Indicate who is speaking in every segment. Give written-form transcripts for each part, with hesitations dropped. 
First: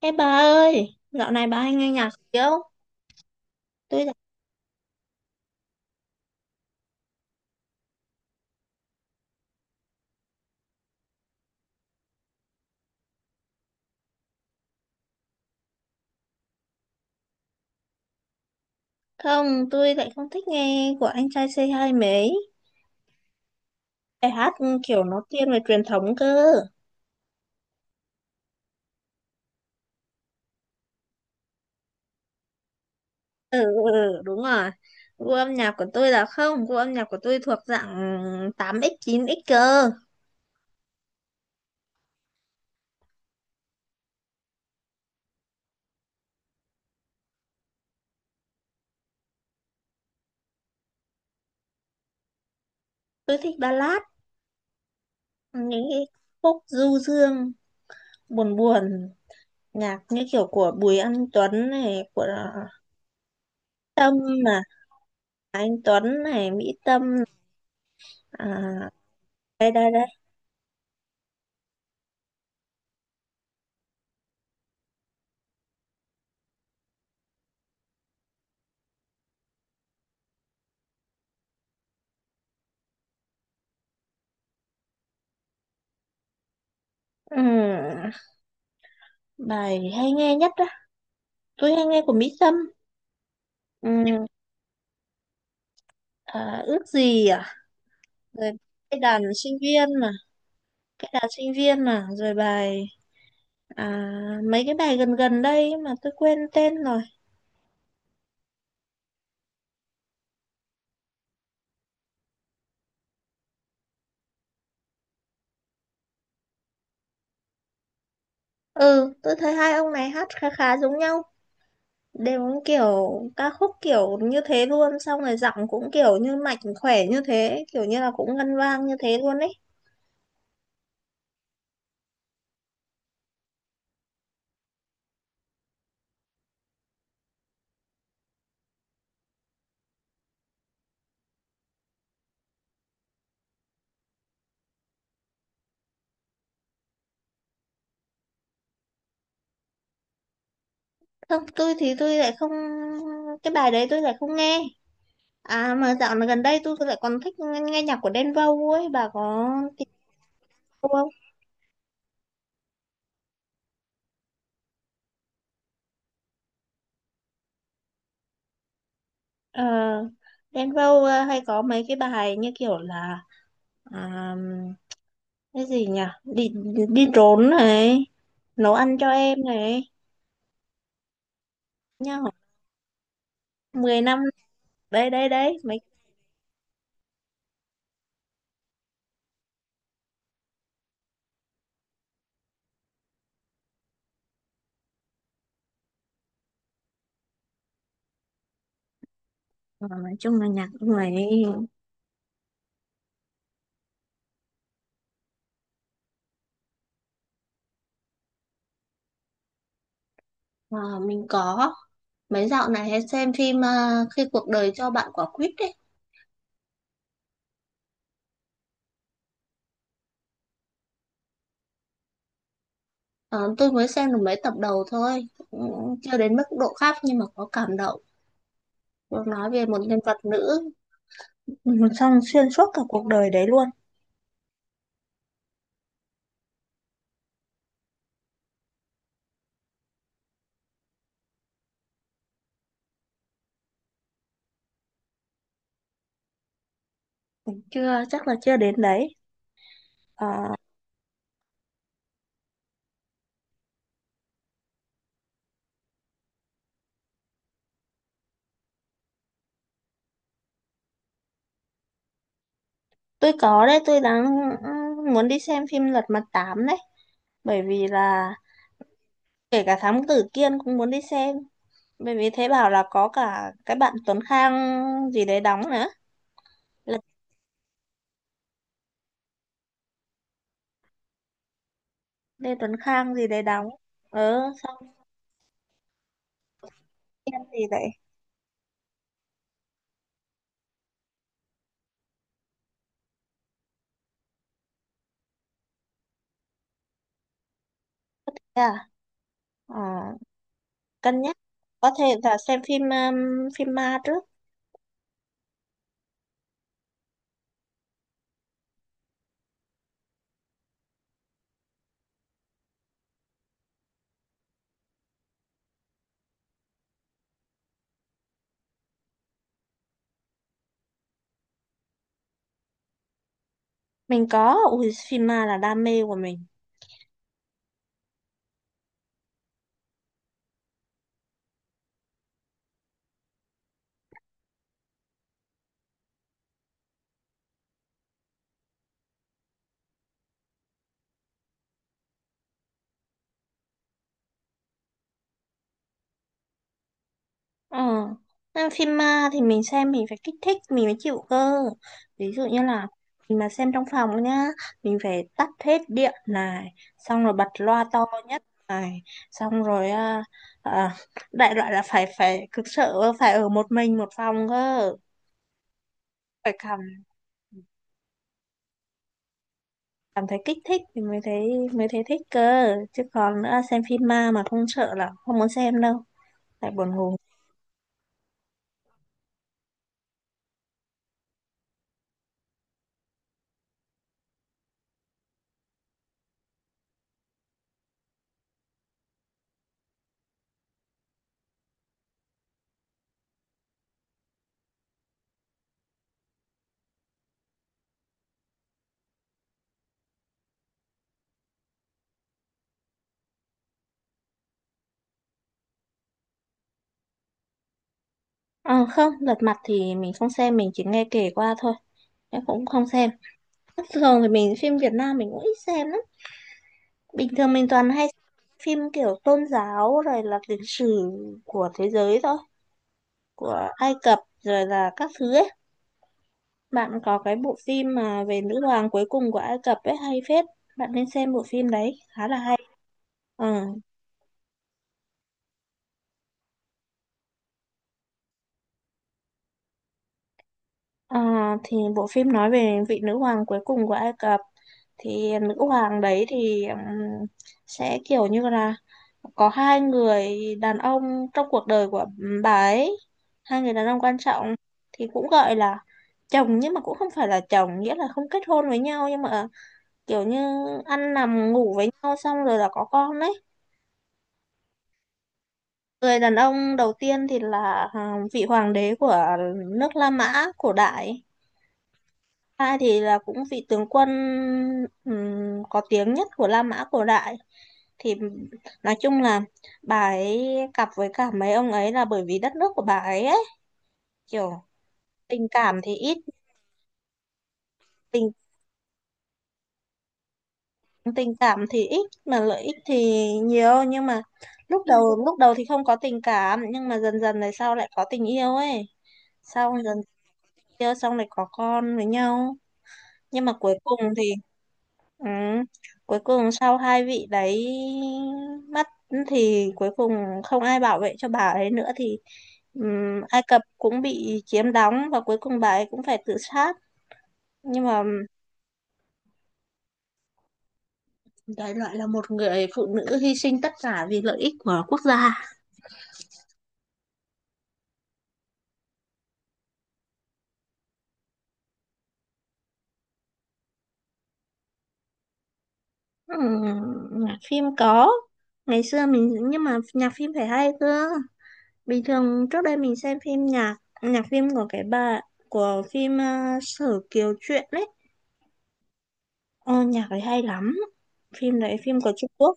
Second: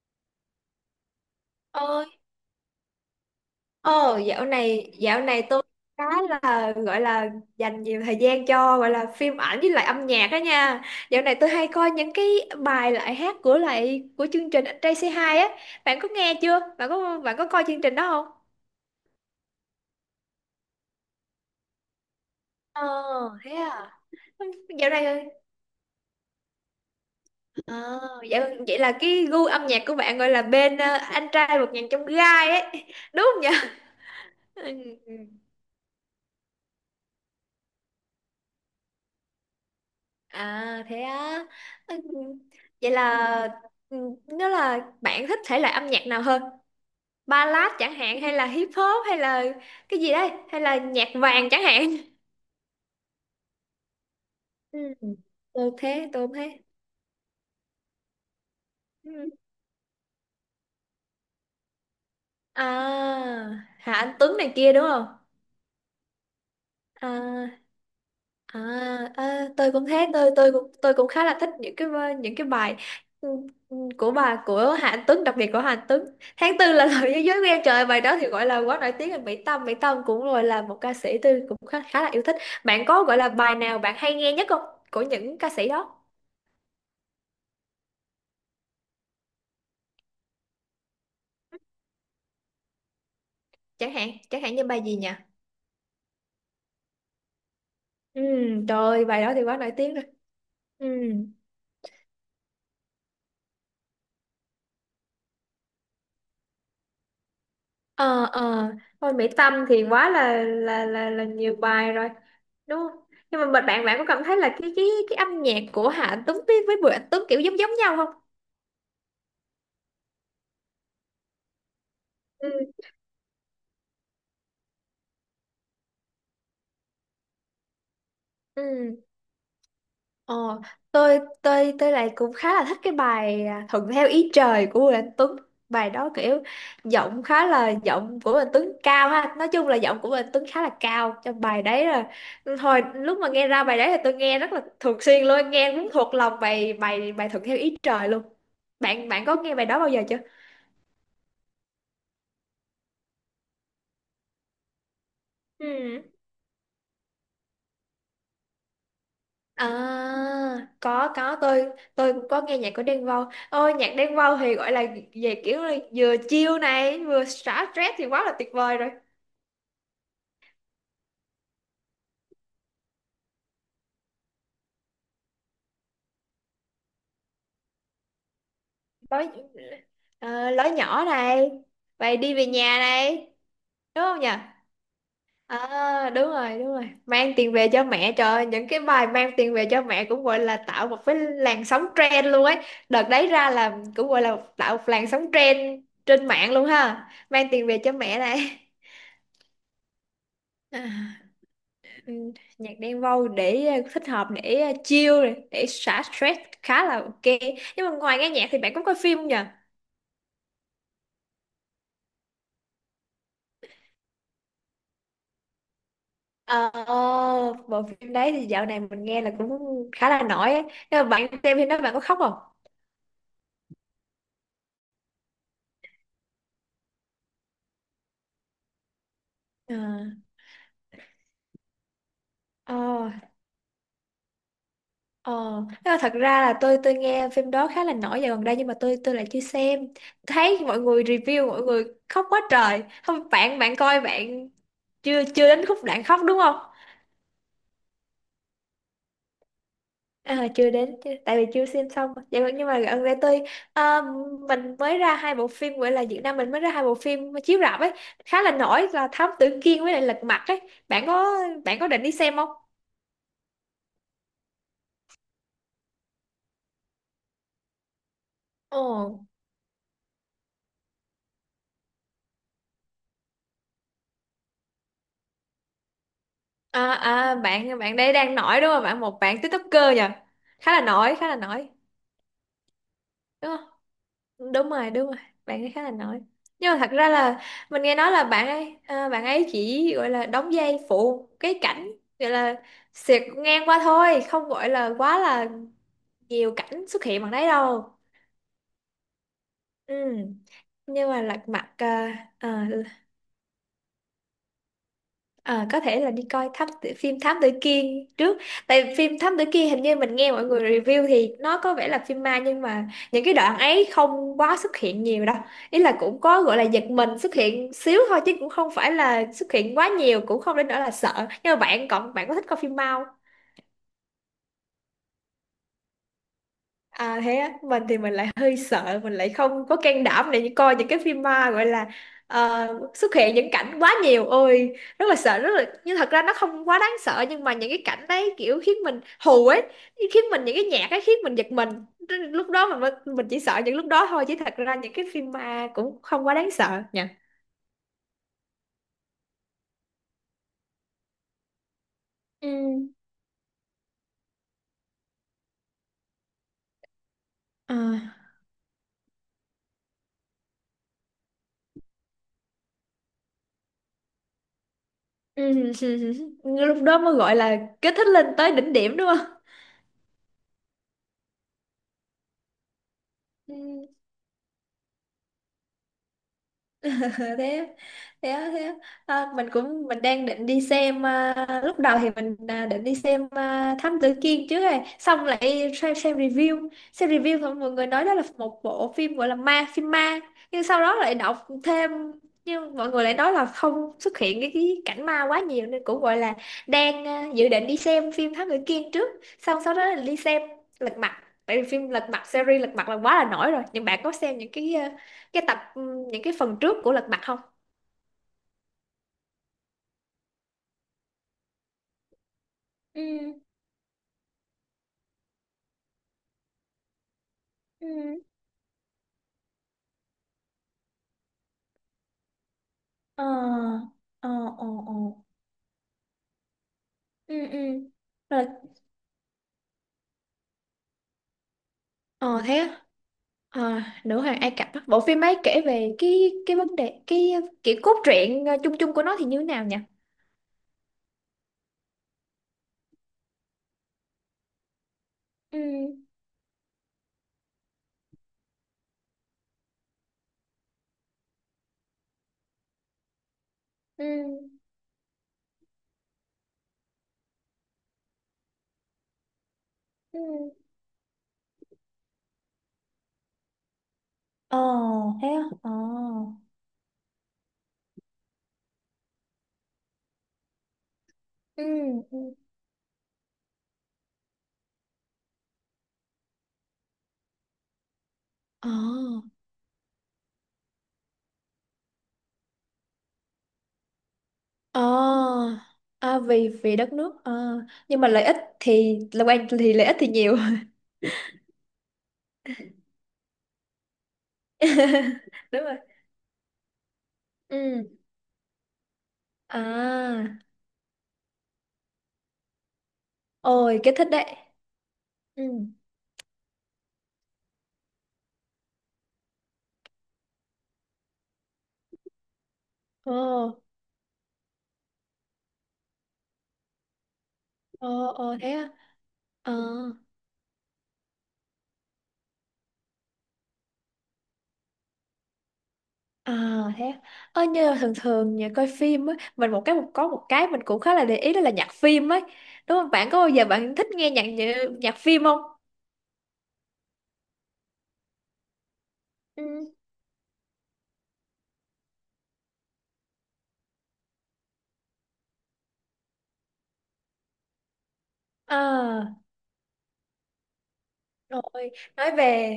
Speaker 1: Ê bà ơi, dạo này bà hay nghe
Speaker 2: Ơi.
Speaker 1: nhạc gì không? Tôi lại
Speaker 2: Ờ dạo này tôi cái là gọi là dành nhiều thời gian cho gọi là phim ảnh với lại âm nhạc đó nha. Dạo này tôi hay coi những cái bài hát của chương trình Anh Trai Say Hi á. Bạn có nghe chưa? Bạn có coi chương trình đó không?
Speaker 1: tôi lại không thích nghe của anh trai c hai mấy.
Speaker 2: ờ Thế à?
Speaker 1: Bài hát
Speaker 2: Dạo này
Speaker 1: kiểu nó thiên về truyền thống cơ.
Speaker 2: ờ Vậy là cái gu âm nhạc của bạn gọi là bên anh trai một ngàn trong gai ấy đúng không nhỉ?
Speaker 1: Ừ, ừ, ừ, đúng rồi.
Speaker 2: Ừ.
Speaker 1: Gu âm nhạc của tôi là không, gu âm nhạc của tôi thuộc dạng 8x, 9x cơ.
Speaker 2: À, thế á. Ừ, vậy là ừ, nó là bạn thích thể loại âm nhạc nào hơn? Ballad chẳng hạn, hay là hip hop, hay là cái gì đấy, hay là nhạc vàng chẳng hạn.
Speaker 1: Tôi thích ballad,
Speaker 2: Ừ. Tôi
Speaker 1: những cái
Speaker 2: thế, tôi thế.
Speaker 1: khúc du dương, buồn buồn,
Speaker 2: Ừ.
Speaker 1: nhạc như kiểu của Bùi Anh Tuấn này, của
Speaker 2: À, Hà
Speaker 1: Tâm
Speaker 2: Anh Tuấn này
Speaker 1: mà,
Speaker 2: kia đúng không?
Speaker 1: anh Tuấn này, Mỹ Tâm,
Speaker 2: À
Speaker 1: à,
Speaker 2: À,
Speaker 1: đây
Speaker 2: tôi cũng
Speaker 1: đây đây.
Speaker 2: thế, tôi cũng khá là thích những cái bài ừ, của Hạnh Tuấn, đặc biệt của Hạnh Tuấn. Tháng tư là lời thế giới của em, trời ơi, bài đó thì gọi là quá nổi tiếng rồi. Mỹ Tâm, cũng gọi là một ca sĩ tôi cũng khá là yêu thích. Bạn có gọi là bài nào bạn hay nghe nhất không, của những ca sĩ đó?
Speaker 1: Ừ. Bài hay nghe nhất á, tôi hay nghe của Mỹ Tâm.
Speaker 2: chẳng hạn
Speaker 1: Ừ,
Speaker 2: chẳng hạn như bài gì nhỉ?
Speaker 1: ước gì
Speaker 2: Ừ,
Speaker 1: rồi
Speaker 2: trời
Speaker 1: cái
Speaker 2: ơi,
Speaker 1: đàn
Speaker 2: bài đó thì
Speaker 1: sinh
Speaker 2: quá nổi tiếng
Speaker 1: viên
Speaker 2: rồi.
Speaker 1: mà,
Speaker 2: ừ
Speaker 1: cái đàn sinh viên mà, rồi bài à, mấy cái bài gần gần đây mà tôi quên tên rồi.
Speaker 2: ờ ờ Thôi Mỹ Tâm thì quá là nhiều bài rồi đúng không? Nhưng mà bạn bạn bạn có cảm thấy là cái âm nhạc của Hạ Tuấn với Bùi Anh Tuấn kiểu giống giống nhau không?
Speaker 1: Ừ, tôi thấy hai ông này hát khá khá giống nhau,
Speaker 2: Ừ.
Speaker 1: đều kiểu ca khúc kiểu như thế luôn, xong rồi giọng cũng kiểu như mạnh khỏe như thế, kiểu như là cũng ngân vang như
Speaker 2: ừ
Speaker 1: thế luôn ấy.
Speaker 2: Ờ, tôi lại cũng khá là thích cái bài thuận theo ý trời của Bùi Anh Tuấn. Bài đó kiểu giọng khá là, giọng của Bùi Anh Tuấn cao ha, nói chung là giọng của Bùi Anh Tuấn khá là cao trong bài đấy rồi. Hồi lúc mà nghe ra bài đấy thì tôi nghe rất là thường xuyên luôn, nghe muốn thuộc lòng bài bài bài thuận theo ý trời luôn. Bạn bạn có nghe bài đó bao giờ chưa?
Speaker 1: Không, tôi lại không, cái bài đấy tôi lại không nghe. À mà
Speaker 2: Ừ.
Speaker 1: dạo này gần đây tôi lại còn thích nghe, nghe nhạc của Đen Vâu ấy, bà có tìm
Speaker 2: À,
Speaker 1: Vâu không?
Speaker 2: có, tôi cũng có nghe nhạc của Đen Vâu. Ôi, nhạc Đen Vâu thì gọi là về kiểu là vừa chill này, vừa xả stress thì quá là tuyệt vời rồi.
Speaker 1: Ờ, Đen Vâu hay có mấy cái bài như kiểu là à, cái gì nhỉ? Đi đi trốn này, nấu ăn cho
Speaker 2: Lối
Speaker 1: em này,
Speaker 2: Lối nhỏ này, vậy
Speaker 1: nhá.
Speaker 2: đi về nhà này,
Speaker 1: Mười
Speaker 2: đúng
Speaker 1: năm
Speaker 2: không nhỉ?
Speaker 1: đấy đấy đấy, mấy.
Speaker 2: À, đúng rồi, đúng rồi. Mang tiền về cho mẹ, trời ơi, những cái bài mang tiền về cho mẹ cũng gọi là tạo một cái làn sóng trend luôn ấy. Đợt đấy ra là cũng gọi là tạo một làn sóng trend trên mạng luôn ha. Mang tiền về cho mẹ này.
Speaker 1: Ờ, nói chung là nhạc của người ấy.
Speaker 2: Ừ, nhạc Đen Vâu để thích hợp để chill này, để xả stress khá là ok. Nhưng mà ngoài nghe nhạc thì bạn có coi phim không nhờ?
Speaker 1: Ờ, mình có mấy dạo này hay xem phim khi cuộc đời cho bạn quả quýt đấy.
Speaker 2: ờ Bộ phim đấy thì dạo này mình nghe là cũng khá là nổi á. Nhưng mà bạn xem phim đó bạn có khóc không?
Speaker 1: Ờ, tôi mới xem được mấy tập đầu thôi, cũng chưa đến mức độ khác nhưng mà có cảm động. Được nói về
Speaker 2: ờ
Speaker 1: một nhân vật nữ xong xuyên suốt
Speaker 2: ờ
Speaker 1: cả cuộc đời đấy luôn.
Speaker 2: ờ nhưng mà thật ra là tôi nghe phim đó khá là nổi dạo gần đây, nhưng mà tôi lại chưa xem. Thấy mọi người review mọi người khóc quá trời không, bạn bạn coi bạn chưa chưa đến khúc đoạn khóc đúng không?
Speaker 1: Chưa chắc là chưa đến đấy.
Speaker 2: À,
Speaker 1: à,
Speaker 2: chưa đến chứ tại vì chưa xem xong mà. Nhưng mà gần đây à, mình mới ra hai bộ phim, gọi là Việt Nam mình mới ra hai bộ phim chiếu rạp ấy, khá là nổi là Thám Tử Kiên với lại Lật Mặt ấy, bạn có bạn có định đi xem không?
Speaker 1: tôi có đấy, tôi đang muốn đi xem phim Lật Mặt 8 đấy, bởi vì là
Speaker 2: Ồ,
Speaker 1: kể cả Thám Tử Kiên cũng muốn đi xem, bởi vì thế bảo là có cả cái bạn Tuấn Khang gì đấy đóng nữa. Lật
Speaker 2: bạn bạn đây đang nổi đúng không, bạn một bạn TikToker nhỉ? Khá là nổi,
Speaker 1: Lê Tuấn Khang gì đấy
Speaker 2: đúng
Speaker 1: đóng. Ờ,
Speaker 2: không? Đúng
Speaker 1: xong
Speaker 2: rồi, đúng rồi, bạn ấy khá là nổi. Nhưng mà thật ra
Speaker 1: Kiên
Speaker 2: là
Speaker 1: gì
Speaker 2: mình
Speaker 1: đấy.
Speaker 2: nghe nói là bạn ấy chỉ gọi là đóng vai phụ, cái cảnh gọi là xẹt ngang qua thôi, không gọi là quá là nhiều cảnh xuất hiện bằng đấy đâu.
Speaker 1: Thế à, Ờ,
Speaker 2: Ừ, nhưng mà
Speaker 1: cân nhắc
Speaker 2: lật mặt
Speaker 1: có thể là xem phim phim ma trước.
Speaker 2: à, có thể là đi coi phim Thám Tử Kiên trước. Tại phim Thám Tử Kiên hình như mình nghe mọi người review thì nó có vẻ là phim ma, nhưng mà những cái đoạn ấy không quá xuất hiện nhiều đâu. Ý là cũng có gọi là giật mình xuất hiện xíu thôi, chứ cũng không phải là xuất hiện quá nhiều, cũng không đến nỗi là sợ. Nhưng mà bạn có thích coi phim ma?
Speaker 1: Mình có, ui phim ma là đam mê của mình.
Speaker 2: À, thế á, mình thì mình lại hơi sợ, mình lại không có can đảm để coi những cái phim ma gọi là ờ, xuất hiện những cảnh quá nhiều, ôi, rất là sợ, rất là nhưng thật ra nó không quá đáng sợ, nhưng mà những cái cảnh đấy kiểu khiến mình hù ấy, khiến mình, những cái nhạc ấy khiến mình giật mình. Nên lúc đó mình chỉ sợ những lúc đó thôi, chứ thật ra những cái phim ma cũng không quá đáng sợ nha.
Speaker 1: Ờ, xem phim ma thì mình xem mình phải kích thích mình mới chịu cơ. Ví dụ
Speaker 2: Ừ.
Speaker 1: như là mình mà xem trong phòng nhá, mình phải tắt hết điện này, xong rồi bật
Speaker 2: Ờ.
Speaker 1: loa to nhất này, xong rồi à, đại loại là phải phải cực sợ phải ở một mình một phòng cơ,
Speaker 2: Ừ.
Speaker 1: phải cảm
Speaker 2: Lúc đó mới gọi là kích thích lên tới đỉnh điểm đúng
Speaker 1: cảm thấy kích thích thì mới thấy, mới thấy thích cơ. Chứ còn nữa xem
Speaker 2: không?
Speaker 1: phim ma mà không sợ là không muốn xem đâu, tại buồn ngủ.
Speaker 2: thế thế Thế à, mình đang định đi xem, lúc đầu thì định đi xem Thám Tử Kiên trước, rồi xong lại xem, xem review thì mọi người nói đó là một bộ phim gọi là ma, phim ma, nhưng sau đó lại đọc thêm, nhưng mọi người lại nói là không xuất hiện cái cảnh ma quá nhiều nên cũng gọi là đang dự định đi xem phim Thám Tử Kiên trước, xong sau đó là đi xem Lật Mặt. Tại vì phim Lật Mặt, series Lật Mặt là quá là nổi rồi, nhưng bạn có xem những cái tập những cái phần trước của Lật Mặt không?
Speaker 1: Ờ, không, lật mặt thì mình không xem, mình chỉ nghe kể qua thôi, em cũng không
Speaker 2: Ừ,
Speaker 1: xem. Thường thì mình phim Việt Nam mình cũng ít xem lắm, bình thường mình
Speaker 2: ừ,
Speaker 1: toàn hay phim kiểu tôn giáo rồi là lịch sử của thế giới thôi,
Speaker 2: ờ,
Speaker 1: của Ai Cập
Speaker 2: ờ,
Speaker 1: rồi
Speaker 2: ờ,
Speaker 1: là
Speaker 2: ờ,
Speaker 1: các thứ ấy. Bạn có
Speaker 2: ừ,
Speaker 1: cái bộ
Speaker 2: ừ,
Speaker 1: phim mà về
Speaker 2: rồi,
Speaker 1: nữ hoàng cuối cùng của Ai Cập ấy hay phết, bạn nên xem bộ phim đấy khá là
Speaker 2: ờ
Speaker 1: hay.
Speaker 2: thế á.
Speaker 1: Ừ.
Speaker 2: Ờ, nữ hoàng Ai Cập á. Bộ phim ấy kể về cái vấn đề, cái kiểu cốt truyện chung chung của nó thì như thế nào nhỉ?
Speaker 1: À, thì bộ phim nói về vị nữ hoàng cuối cùng của Ai Cập, thì nữ
Speaker 2: Ừ,
Speaker 1: hoàng đấy thì sẽ kiểu như là có hai người đàn ông trong cuộc đời của bà ấy, hai người đàn ông
Speaker 2: ừ,
Speaker 1: quan trọng, thì cũng gọi là chồng nhưng mà cũng không phải là chồng, nghĩa là không kết hôn với nhau nhưng mà
Speaker 2: ừ,
Speaker 1: kiểu như ăn nằm ngủ với nhau xong rồi là có con đấy.
Speaker 2: ờ, thế á, ờ,
Speaker 1: Người đàn ông đầu tiên thì là vị hoàng đế của nước La Mã cổ đại.
Speaker 2: ừ, ừ.
Speaker 1: Ai thì là cũng vị tướng quân, có tiếng nhất của La Mã cổ đại. Thì
Speaker 2: Ờ,
Speaker 1: nói chung là bà ấy cặp với cả mấy ông ấy là bởi vì đất nước của bà ấy ấy, kiểu
Speaker 2: ờ,
Speaker 1: tình cảm thì ít,
Speaker 2: à, vì vì đất nước ờ, nhưng mà lợi
Speaker 1: tình
Speaker 2: ích thì là quan thì lợi ích thì nhiều.
Speaker 1: tình cảm thì ít mà lợi ích thì nhiều, nhưng mà lúc Ừ. đầu lúc đầu
Speaker 2: Đúng
Speaker 1: thì
Speaker 2: rồi,
Speaker 1: không có tình cảm nhưng mà dần dần này
Speaker 2: ừ,
Speaker 1: sau lại có tình yêu ấy, sau dần
Speaker 2: à.
Speaker 1: yêu xong lại có con với nhau, nhưng mà cuối
Speaker 2: Ôi, cái
Speaker 1: cùng
Speaker 2: thích
Speaker 1: thì
Speaker 2: đấy.
Speaker 1: Ừ.
Speaker 2: Ừ.
Speaker 1: Cuối cùng sau hai vị đấy mất thì cuối cùng không ai bảo vệ cho bà ấy nữa thì
Speaker 2: Ồ,
Speaker 1: Ai Cập cũng bị chiếm đóng và cuối cùng bà ấy cũng phải tự sát. Nhưng mà
Speaker 2: ồ, ồ, thế à? Ờ,
Speaker 1: đấy lại là một người phụ nữ hy sinh tất cả vì lợi ích của quốc gia.
Speaker 2: à, thế à. Ờ, như là thường thường nhà coi phim á, mình một cái một có một cái mình cũng khá là để ý đó là nhạc phim ấy. Đúng không? Bạn có bao giờ bạn thích nghe nhạc nhạc phim không?
Speaker 1: Ừm, nhạc phim có. Ngày xưa mình
Speaker 2: Ừ.
Speaker 1: nhưng mà nhạc phim phải hay cơ. Bình thường trước đây mình xem phim nhạc, nhạc phim của cái bà của phim Sở Kiều Truyện ấy.
Speaker 2: À,
Speaker 1: Ờ, nhạc ấy hay lắm,
Speaker 2: rồi,
Speaker 1: phim đấy phim
Speaker 2: nói
Speaker 1: của Trung
Speaker 2: về
Speaker 1: Quốc.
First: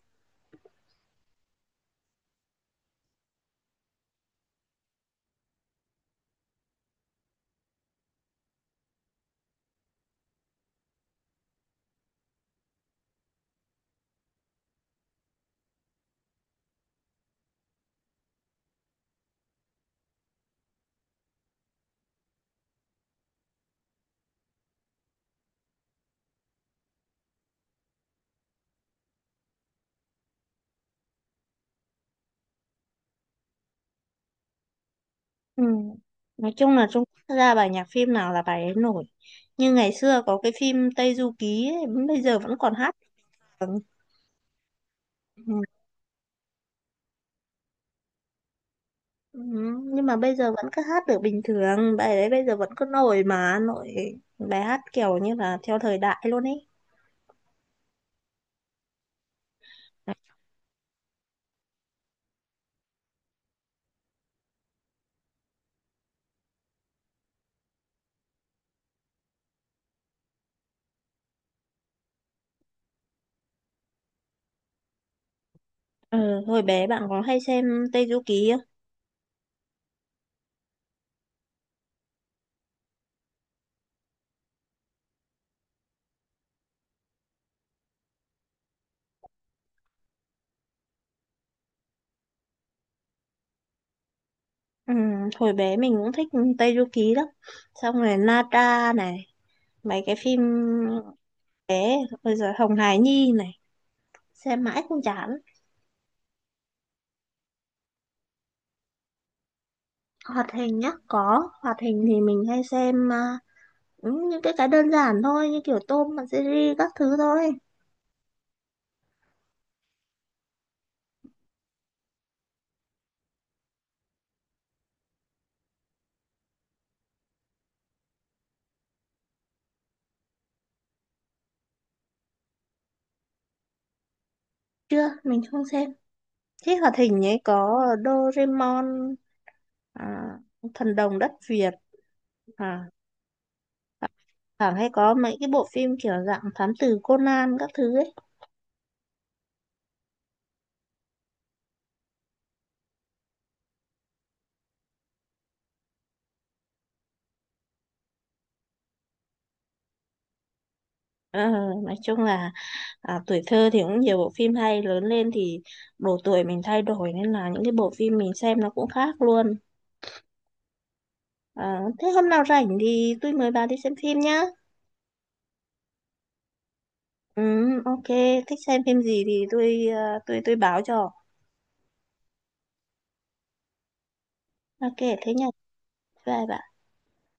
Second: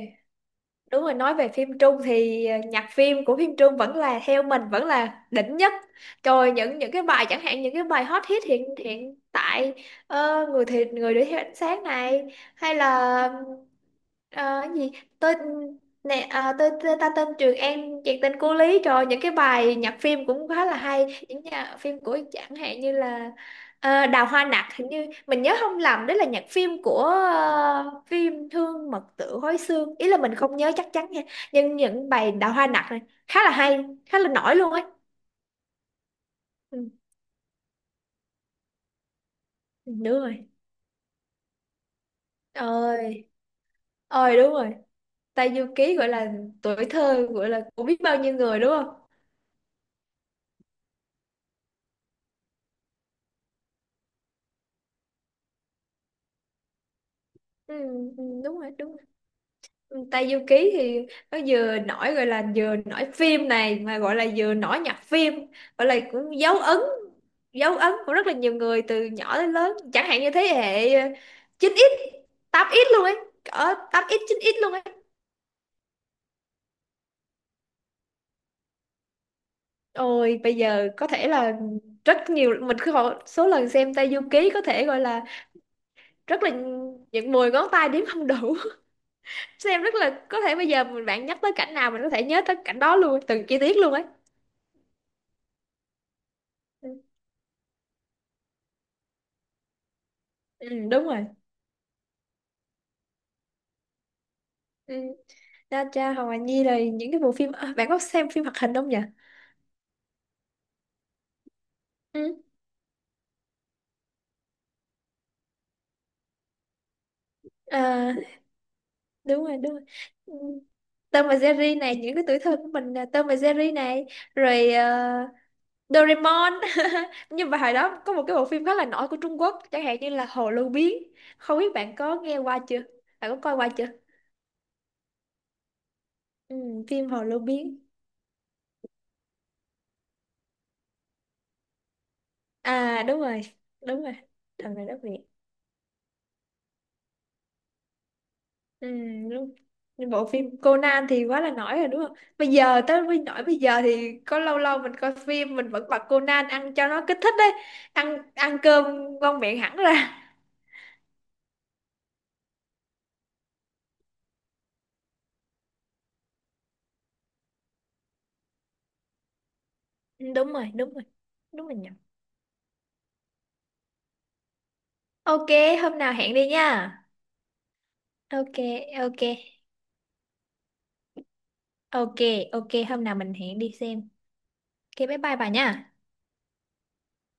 Speaker 2: đúng rồi, nói về phim Trung thì nhạc phim của phim Trung vẫn là, theo mình, vẫn là đỉnh nhất. Rồi những cái bài, chẳng hạn những cái bài hot hit hiện hiện tại, người thì người đuổi theo ánh sáng này, hay là ờ, cái gì, tôi nè, tôi ta tên Trường An, chuyện tình cô Lý, rồi những cái bài nhạc phim cũng khá là hay, những nhạc phim của, chẳng hạn như là Ờ, Đào Hoa Nặc, hình như mình nhớ không lầm đó là nhạc phim của phim Thương Mật Tử Hối Xương, ý là mình không nhớ chắc chắn nha, nhưng những bài Đào Hoa Nặc này khá là hay, khá là nổi luôn ấy.
Speaker 1: Ừ, nói chung là
Speaker 2: Ừ,
Speaker 1: Trung Quốc ra bài nhạc phim nào là bài ấy nổi, như ngày
Speaker 2: đúng
Speaker 1: xưa có
Speaker 2: rồi,
Speaker 1: cái phim Tây Du Ký ấy, bây giờ vẫn còn hát
Speaker 2: ơi,
Speaker 1: được.
Speaker 2: ơi, đúng rồi. Tây
Speaker 1: Ừ.
Speaker 2: Du Ký gọi là tuổi thơ gọi là của biết bao nhiêu người đúng không?
Speaker 1: Ừ. Nhưng mà bây giờ vẫn cứ hát được bình thường, bài đấy bây giờ vẫn cứ nổi mà nổi, bài hát kiểu như là theo thời đại luôn ấy.
Speaker 2: Ừ, ừ, đúng rồi, đúng rồi. Tây Du Ký thì nó vừa nổi, gọi là vừa nổi phim này mà, gọi là vừa nổi nhạc phim, gọi là cũng dấu ấn, dấu ấn của rất là nhiều người từ nhỏ đến lớn, chẳng hạn như thế hệ 9x, 8x luôn ấy, ở 8x 9x luôn ấy.
Speaker 1: Ừ. Hồi bé bạn có hay xem Tây Du Ký
Speaker 2: Ôi bây giờ có thể là rất nhiều, mình cứ hỏi số lần xem Tây Du Ký có thể gọi là rất là, những 10 ngón tay đếm không đủ. Xem rất là, có thể bây giờ bạn nhắc tới cảnh nào mình có thể nhớ tới cảnh đó luôn, từng chi tiết luôn ấy.
Speaker 1: không? Ừ, hồi bé mình cũng thích Tây Du Ký lắm, xong rồi Na Tra này, mấy cái phim.
Speaker 2: Ừ, đúng rồi.
Speaker 1: Thế, bây giờ Hồng Hải Nhi này, xem mãi
Speaker 2: Ừ.
Speaker 1: không chán.
Speaker 2: Ra cha Hồng Hà Nhi là những cái bộ phim, bạn có xem phim hoạt hình không nhỉ?
Speaker 1: Hoạt hình nhá, có. Hoạt hình thì
Speaker 2: Ừ.
Speaker 1: mình hay xem những cái đơn giản thôi, như kiểu tôm, mặt series các thứ thôi.
Speaker 2: À, đúng rồi, đúng rồi. Ừ. Tom và Jerry này, những cái tuổi thơ của mình là Tom và Jerry này, rồi Doraemon. Nhưng mà hồi đó có một cái bộ phim khá là nổi của Trung Quốc, chẳng hạn như là Hồ Lô Biến, không biết bạn có nghe qua chưa, bạn có coi qua chưa?
Speaker 1: Chưa, mình không xem.
Speaker 2: Ừ,
Speaker 1: Thế hoạt
Speaker 2: phim Hồ
Speaker 1: hình
Speaker 2: Lô
Speaker 1: ấy
Speaker 2: Biến.
Speaker 1: có Doraemon, à, Thần Đồng Đất Việt, à,
Speaker 2: À, đúng rồi, đúng rồi, thằng
Speaker 1: thẳng
Speaker 2: này
Speaker 1: hay
Speaker 2: đất
Speaker 1: có
Speaker 2: Việt.
Speaker 1: mấy cái bộ phim kiểu dạng thám tử Conan các thứ ấy.
Speaker 2: Ừ, đúng. Nhưng bộ phim Conan thì quá là nổi rồi đúng không? Bây giờ tới với nổi bây giờ thì có lâu lâu mình coi phim mình vẫn bật Conan ăn cho nó kích thích đấy. Ăn ăn cơm ngon miệng hẳn ra.
Speaker 1: Ờ, nói chung là tuổi thơ thì cũng nhiều bộ phim hay, lớn lên thì độ tuổi mình thay đổi nên là những cái bộ phim mình xem nó cũng khác luôn.
Speaker 2: Ừ, đúng rồi, đúng rồi. Đúng rồi
Speaker 1: À,
Speaker 2: nhỉ.
Speaker 1: thế hôm nào rảnh thì tôi mời bà đi xem phim nhá.
Speaker 2: Ok, hôm nào hẹn đi nha.
Speaker 1: Ừ, ok,
Speaker 2: Ok,
Speaker 1: thích xem phim
Speaker 2: ok.
Speaker 1: gì thì tôi tôi báo cho.
Speaker 2: Ok, ok, hôm nào mình hẹn đi xem.
Speaker 1: Ok,
Speaker 2: Ok, bye
Speaker 1: thế
Speaker 2: bye
Speaker 1: nha.
Speaker 2: bà nha.
Speaker 1: Bye bye.